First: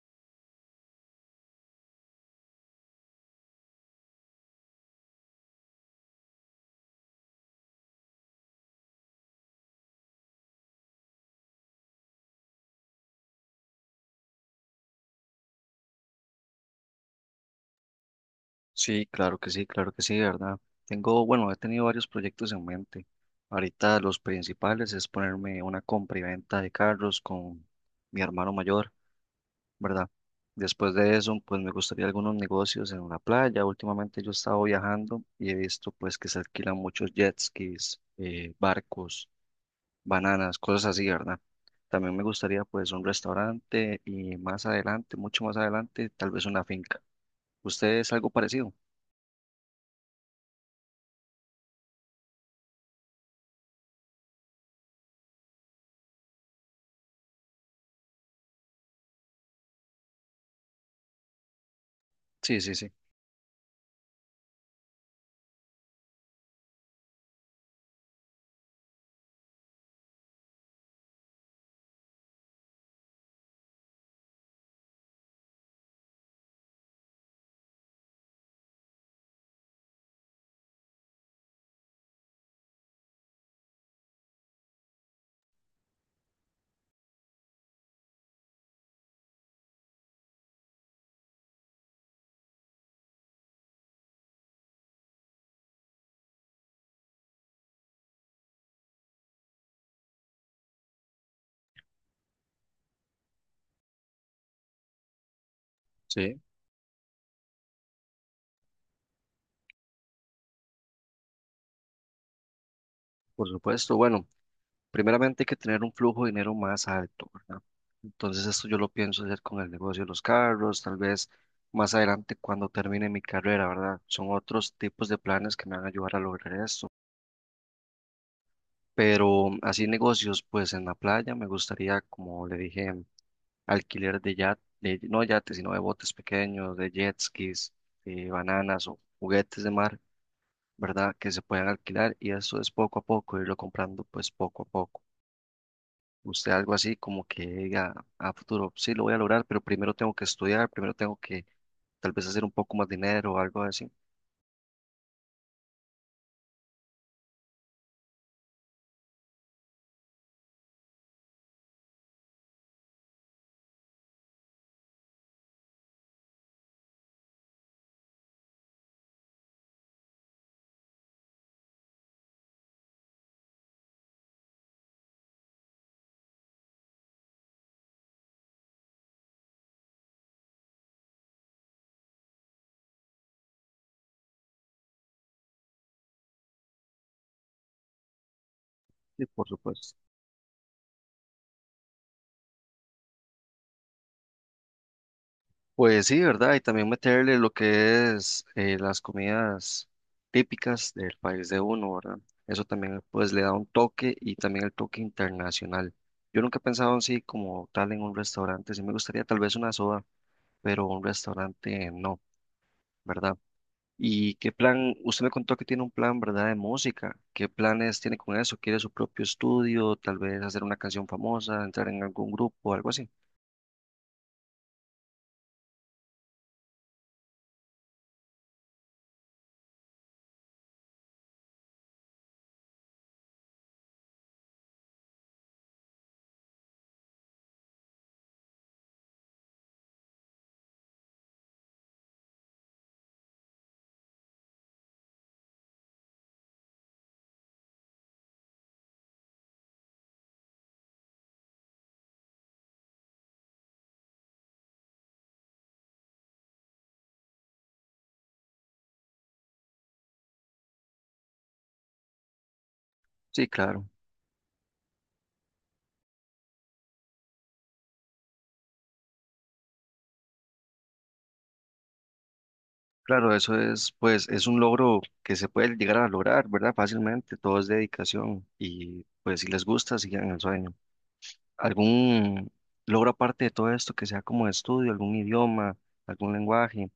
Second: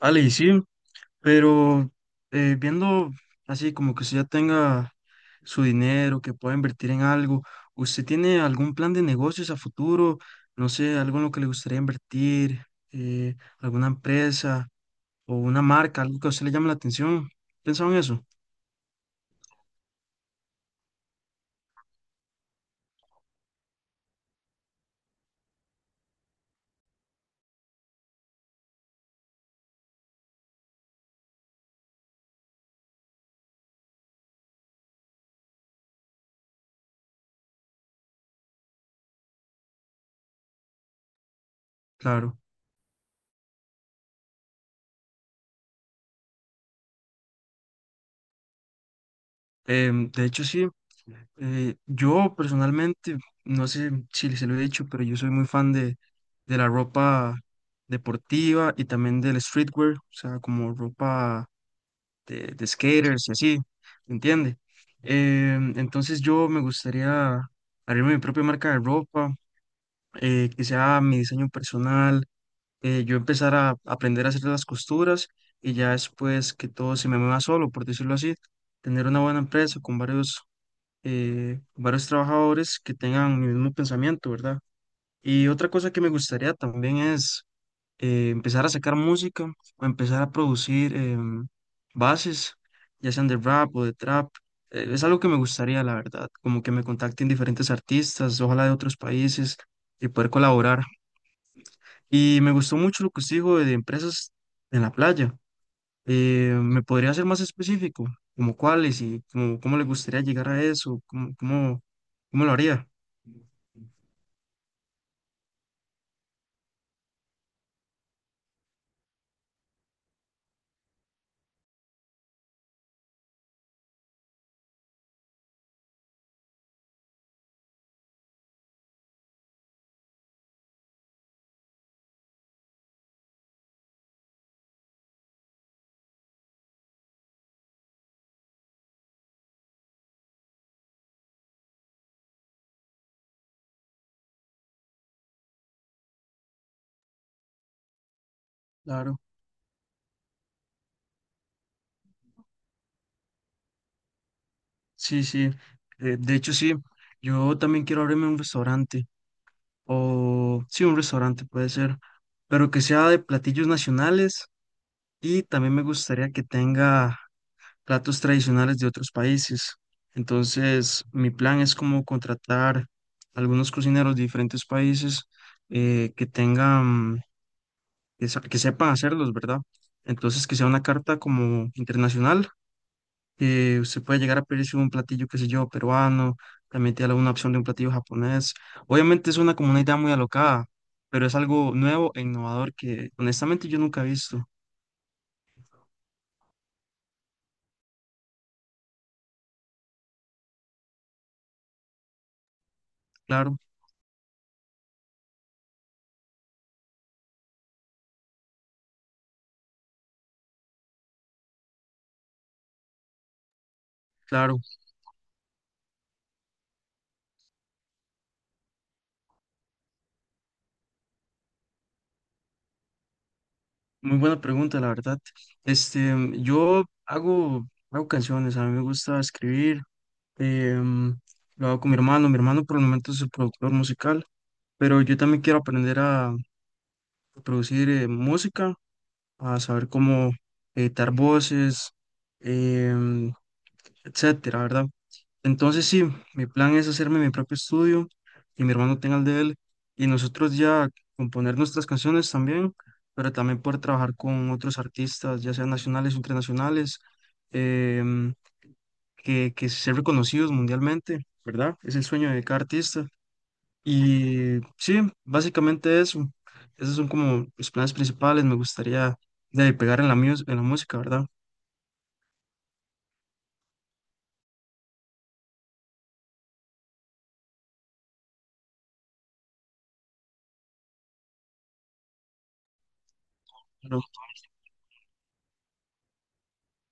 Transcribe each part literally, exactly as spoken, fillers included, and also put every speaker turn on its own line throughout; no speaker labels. Ale, y sí, pero eh, viendo así como que usted ya tenga su dinero, que pueda invertir en algo, ¿usted tiene algún plan de negocios a futuro? No sé, algo en lo que le gustaría invertir, eh, alguna empresa o una marca, algo que a usted le llame la atención. ¿Pensado en eso?
Sí, claro que sí, claro que sí, de ¿verdad? Tengo, bueno, he tenido varios proyectos en mente. Ahorita los principales es ponerme una compra y venta de carros con mi hermano mayor, ¿verdad? Después de eso, pues me gustaría algunos negocios en una playa. Últimamente yo he estado viajando y he visto pues que se alquilan muchos jet skis, eh, barcos, bananas, cosas así, ¿verdad? También me
Claro.
gustaría pues un restaurante y más adelante, mucho más adelante, tal vez una finca. ¿Usted es algo parecido?
Em, de hecho, sí, eh, yo personalmente, no sé si se lo he dicho, pero yo soy muy fan de, de la ropa deportiva y también del streetwear, o sea, como ropa de,
Sí,
de
sí, sí.
skaters y así, ¿entiende? Em, entonces yo me gustaría abrir mi propia marca de ropa, eh, que sea mi diseño personal, eh, yo empezar a aprender a hacer las costuras y ya después que todo se me mueva solo, por decirlo así, tener una buena empresa con varios eh, varios trabajadores que tengan mi mismo pensamiento, ¿verdad? Y otra cosa que me gustaría también es eh, empezar a sacar música o empezar a producir em, bases, ya sean de rap o de trap. Eh, es algo que me gustaría, la verdad, como que me contacten diferentes artistas, ojalá de otros países, y poder colaborar. Y me gustó mucho lo que usted dijo de empresas en la playa.
Sí.
Eh, ¿me podría ser más específico? ¿Como cuáles y como, cómo le gustaría llegar a eso? ¿Cómo, cómo, cómo lo haría?
Por supuesto, bueno, primeramente hay que tener un flujo de dinero más alto, ¿verdad? Entonces esto yo lo pienso hacer con el negocio de los carros, tal vez más adelante cuando termine mi carrera, ¿verdad? Son otros tipos de planes que me van a ayudar a lograr esto. Pero así negocios, pues en la playa me gustaría, como le dije, alquiler de yat, de, no yates, sino de botes pequeños, de jet skis, de bananas o juguetes de mar, ¿verdad? Que se puedan alquilar y eso es poco a poco, irlo comprando pues poco a poco. Usted algo así como que diga a futuro, sí, lo voy a
Claro,
lograr, pero primero tengo que estudiar, primero tengo que tal vez hacer un poco más dinero o algo así.
sí, sí. Eh, de hecho, sí, yo también quiero abrirme un restaurante, o sí, un restaurante puede ser, pero que sea de platillos nacionales y también me gustaría que tenga platos tradicionales de otros países. Entonces, mi plan es como contratar algunos cocineros de diferentes países eh, que tengan que, sa- que sepa hacerlos, ¿verdad? Entonces, que sea una carta como internacional, que se puede llegar a pedirse un platillo, qué sé yo, peruano, también tiene alguna opción de un platillo japonés.
Sí,
Obviamente es
por
una como una idea
supuesto.
muy alocada, pero es algo nuevo e innovador que honestamente yo nunca he visto.
Pues sí, ¿verdad? Y también meterle lo que es eh, las comidas típicas del país de uno, ¿verdad? Eso también pues le da
Claro,
un toque y también el toque internacional. Yo nunca he pensado así como tal en un restaurante, sí me gustaría tal vez una soda, pero un restaurante no, ¿verdad? ¿Y qué
claro.
plan? Usted me contó que tiene un plan, ¿verdad? De música. ¿Qué planes tiene con eso? ¿Quiere su propio estudio? Tal vez hacer una canción famosa, entrar en algún grupo, algo así.
Muy buena pregunta, la verdad. Este, yo hago, hago canciones, a mí me gusta escribir, em, lo hago con mi hermano, mi hermano por el momento es el productor musical, pero yo también quiero aprender a producir eh, música, a saber cómo editar voces, em, etcétera, ¿verdad? Entonces sí, mi plan es hacerme mi propio estudio y mi hermano tenga el de él y nosotros ya componer nuestras canciones también, pero también poder trabajar con otros artistas, ya sean nacionales o internacionales, em, que, que ser reconocidos mundialmente, ¿verdad? Es el sueño de cada artista
Sí, claro.
y sí, básicamente eso. Esos son como mis planes principales. Me gustaría de ahí pegar en la, mus- en la música, ¿verdad?
Claro, eso es, pues, es un logro que se puede llegar a lograr, ¿verdad? Fácilmente. Todo es dedicación. Y pues si les gusta, sigan el sueño. ¿Algún logro aparte de todo esto
Pero,
que sea como de estudio, algún idioma, algún lenguaje?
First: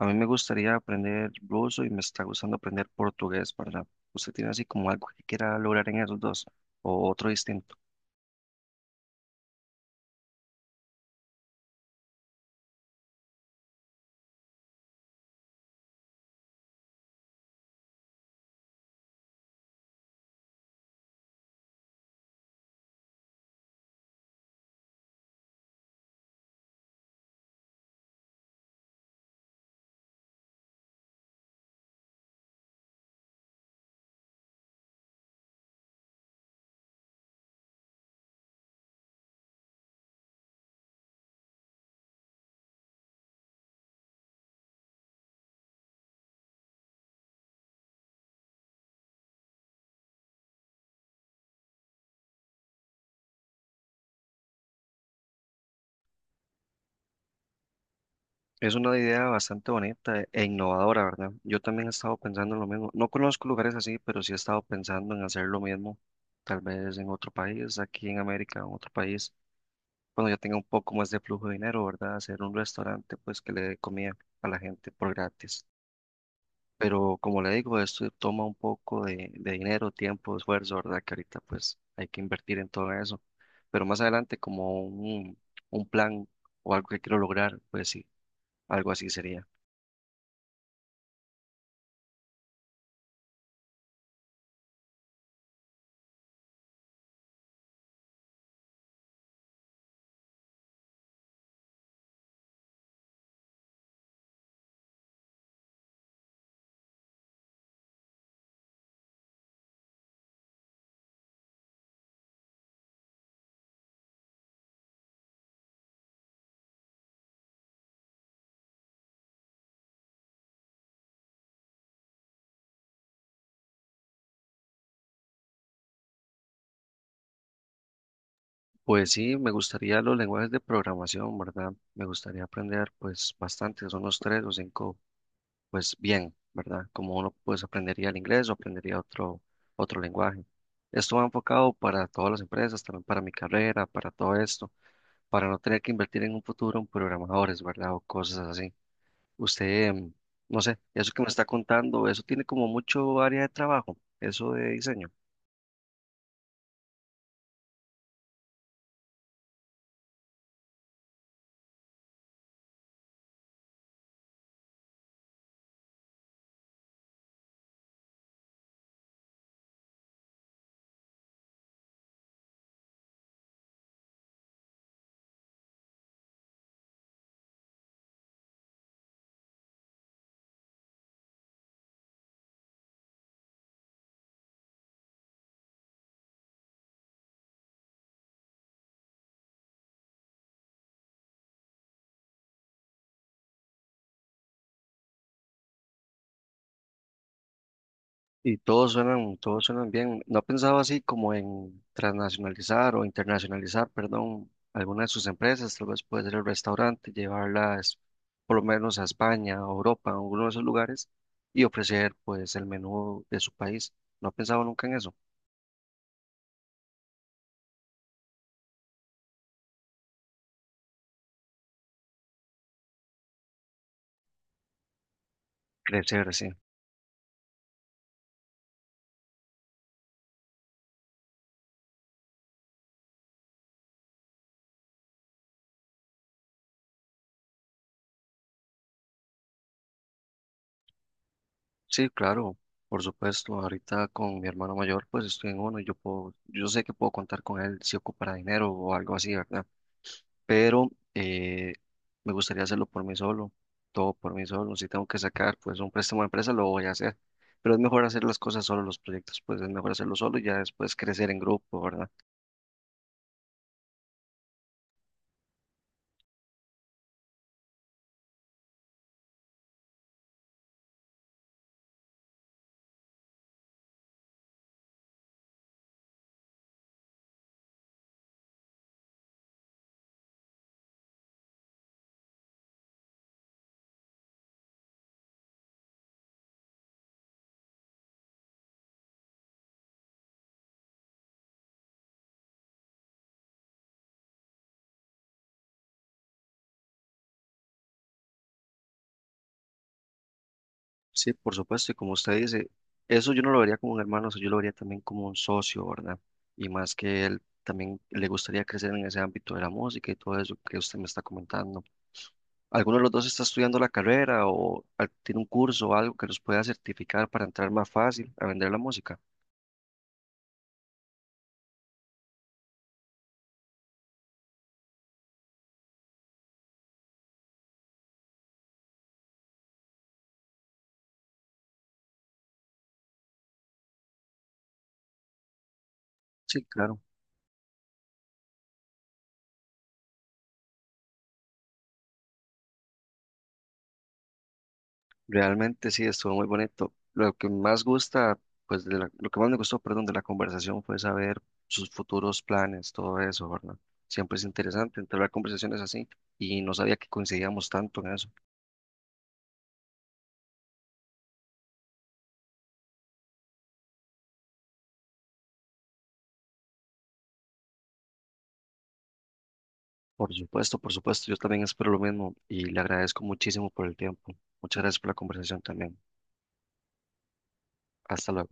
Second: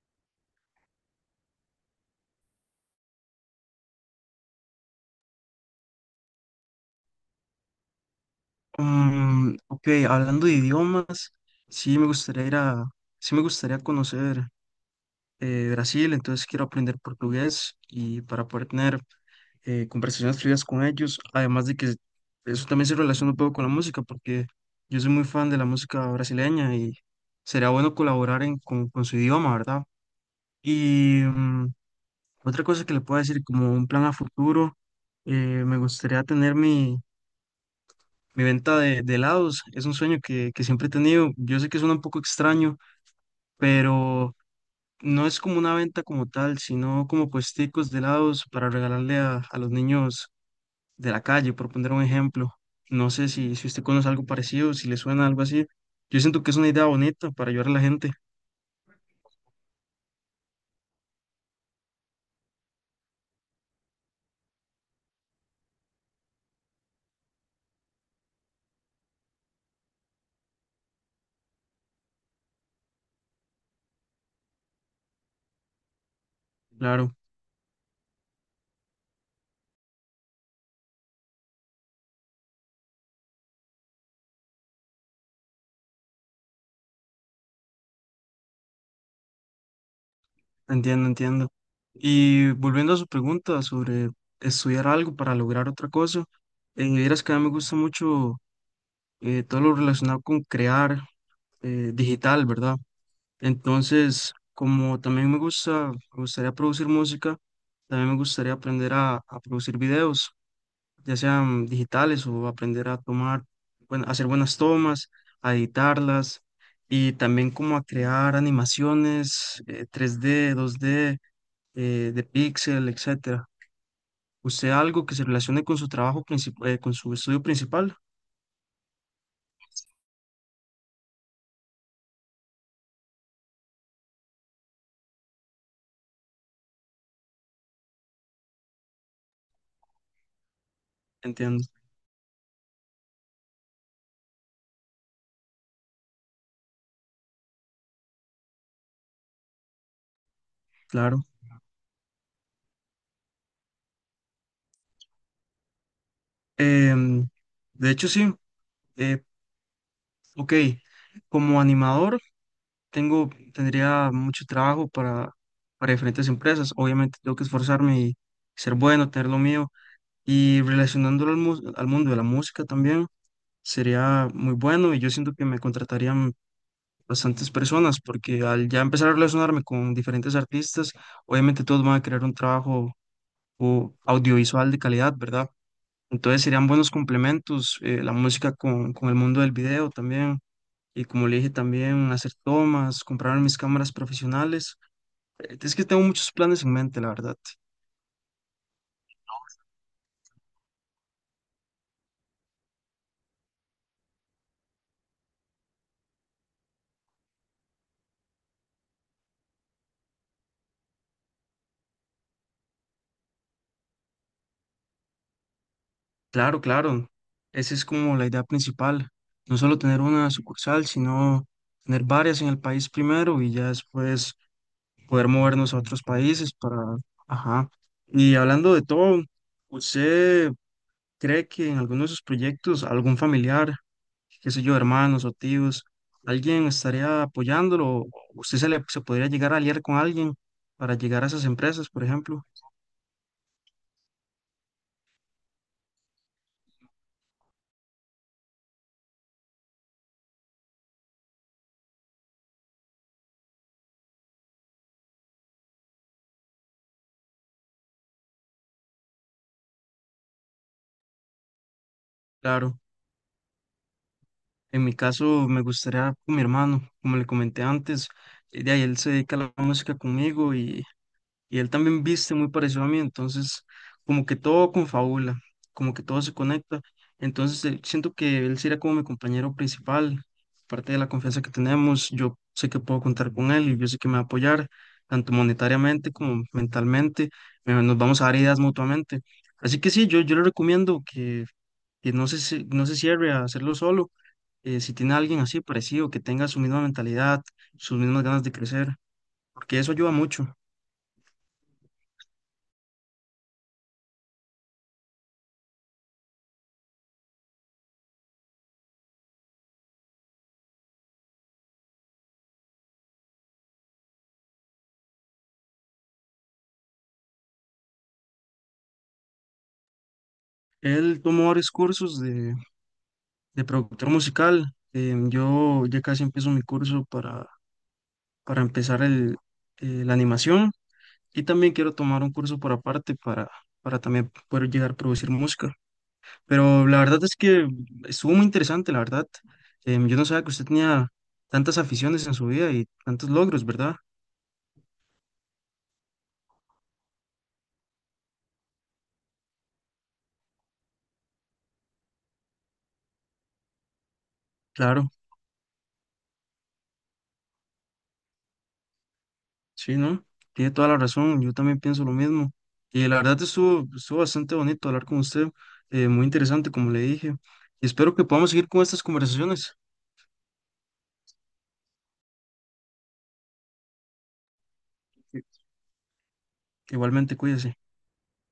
A mí me gustaría aprender ruso y me está gustando aprender portugués, ¿verdad? ¿Usted tiene así como algo que quiera lograr en esos dos o otro distinto?
mm, ok, hablando de idiomas, sí me gustaría ir a, sí me gustaría conocer eh, Brasil, entonces quiero aprender portugués y para poder tener eh, conversaciones fluidas con ellos, además de que eso también se relaciona un poco con la música, porque yo soy muy fan de la música brasileña y sería bueno colaborar en, con, con su idioma, ¿verdad? Y mm, otra cosa que le puedo decir como un plan a futuro, eh, me gustaría tener mi, mi venta de, de helados. Es un sueño que, que siempre he tenido. Yo sé que suena un poco extraño, pero no es como una venta como tal, sino como puesticos de helados para regalarle a, a los niños de la calle, por poner un ejemplo. No sé si, si usted conoce algo parecido, si le suena algo así. Yo siento que es una idea bonita para ayudar a la gente.
Es una idea bastante bonita e innovadora, ¿verdad? Yo también he estado pensando en lo mismo. No conozco lugares así, pero sí he estado pensando en hacer lo mismo, tal vez en otro país, aquí en América, en otro país, cuando ya tenga un poco más de flujo de dinero, ¿verdad? Hacer un restaurante, pues que le dé comida a la gente por gratis.
Claro.
Pero como le digo, esto toma un poco de, de dinero, tiempo, esfuerzo, ¿verdad? Que ahorita pues hay que invertir en todo eso. Pero más adelante como un, un plan o algo que quiero lograr, pues sí, algo así sería.
Entiendo, entiendo. Y volviendo a su pregunta sobre estudiar algo para lograr otra cosa, eh, vieras que a mí me gusta mucho eh, todo lo relacionado con crear eh, digital, ¿verdad? Entonces, como también me gusta, me gustaría producir música, también me gustaría aprender a, a producir videos, ya sean digitales o aprender a tomar, bueno, hacer buenas tomas, a editarlas y también como a crear animaciones eh, tres D, dos d eh, de Pixel, etcétera. ¿Usted algo que se relacione con su trabajo principal, con su estudio principal?
Pues sí, me gustaría los lenguajes de programación, ¿verdad? Me gustaría aprender pues bastante, son unos tres o cinco, pues bien, ¿verdad? Como uno pues aprendería el inglés o aprendería otro, otro lenguaje. Esto va
Entiendo,
enfocado para todas las empresas, también para mi carrera, para todo esto. Para no tener que invertir en un futuro en programadores, ¿verdad? O cosas así. Usted, em, no sé, eso que
claro.
me está contando, eso tiene como mucho área de trabajo, eso de diseño.
Em, de hecho, sí. eh, ok, como animador tengo, tendría mucho trabajo para, para diferentes empresas. Obviamente tengo que esforzarme y ser bueno, tener lo mío. Y relacionándolo al, mu- al mundo de la música también sería muy bueno y yo siento que me contratarían bastantes personas, porque al ya empezar a relacionarme con diferentes artistas, obviamente todos van a querer un trabajo o audiovisual de calidad, ¿verdad? Entonces serían buenos complementos eh, la música con, con el mundo del video también. Y como le dije también, hacer tomas, comprar mis cámaras profesionales. Eh, Es que tengo muchos planes en mente, la verdad.
Y todos suenan, todos suenan bien. ¿No ha pensado así como en transnacionalizar o internacionalizar, perdón, alguna de sus empresas? Tal vez puede ser el restaurante, llevarlas por lo menos a España, a Europa, a alguno de esos lugares y ofrecer pues el menú de su país. ¿No ha pensado nunca en eso?
Claro, claro. Esa es como la idea principal. No solo tener una sucursal, sino tener varias en el país primero y ya después poder movernos a otros
Crecer, sí.
países para, Ajá. Y hablando de todo, ¿usted cree que en alguno de sus proyectos algún familiar, qué sé yo, hermanos o tíos, alguien estaría apoyándolo? ¿O ¿Usted se le se podría llegar a aliar con alguien para llegar a esas empresas, por
Sí,
ejemplo?
claro, por supuesto. Ahorita con mi hermano mayor, pues estoy en uno y yo puedo, yo sé que puedo contar con él si ocupará dinero o algo así, ¿verdad? Pero eh, me gustaría hacerlo por mí solo, todo por mí solo. Si tengo que sacar, pues un préstamo de empresa, lo voy a hacer. Pero es mejor hacer las cosas solo, los proyectos, pues es mejor hacerlo solo y ya después crecer en grupo, ¿verdad?
Claro, en mi caso me gustaría con mi hermano, como le comenté antes, eh, de ahí él se dedica a la música conmigo y y él también viste muy parecido a mí, entonces como que todo confabula, como que todo se conecta, entonces eh, siento que él será como mi compañero principal, parte de la confianza que tenemos, yo sé que puedo contar con él y yo sé que me va a apoyar, tanto monetariamente como mentalmente, eh, nos vamos a dar ideas mutuamente, así que sí, yo, yo le recomiendo que, que no se, ci- no se cierre a hacerlo solo, eh, si tiene a alguien así parecido, que tenga su misma mentalidad, sus mismas ganas de crecer, porque eso ayuda mucho.
Sí, por supuesto, y como usted dice, eso yo no lo vería como un hermano, eso yo lo vería también como un socio, ¿verdad? Y más que él también le gustaría crecer en ese ámbito de la música y todo eso que usted me está comentando. ¿Alguno de los dos está estudiando la carrera o al- tiene un curso o algo que los pueda certificar para entrar más fácil a vender la música?
Él tomó varios cursos de, de productor musical. Eh, yo ya casi empiezo mi curso para, para empezar el, eh, la animación y también quiero tomar un curso por aparte para, para también poder llegar a producir música.
Sí,
Pero la
claro.
verdad es que estuvo, muy interesante, la verdad. Em, yo no sabía que usted tenía tantas aficiones en su vida y tantos logros, ¿verdad?
Realmente sí, estuvo muy bonito. Lo que más gusta, pues de la- lo que más me gustó, perdón, de la conversación fue saber sus futuros planes, todo eso, ¿verdad? Siempre es interesante
Claro.
entablar conversaciones así y no sabía que coincidíamos tanto en eso.
Sí, ¿no? Tiene toda la razón, yo también pienso lo mismo. Y la verdad estuvo, estuvo bastante bonito hablar con usted, eh, muy interesante, como le dije. Y espero que podamos seguir con estas conversaciones.
Por supuesto, por supuesto, yo también espero lo mismo y le agradezco muchísimo por el tiempo. Muchas gracias por la conversación también.
Igualmente, cuídese.
Hasta luego.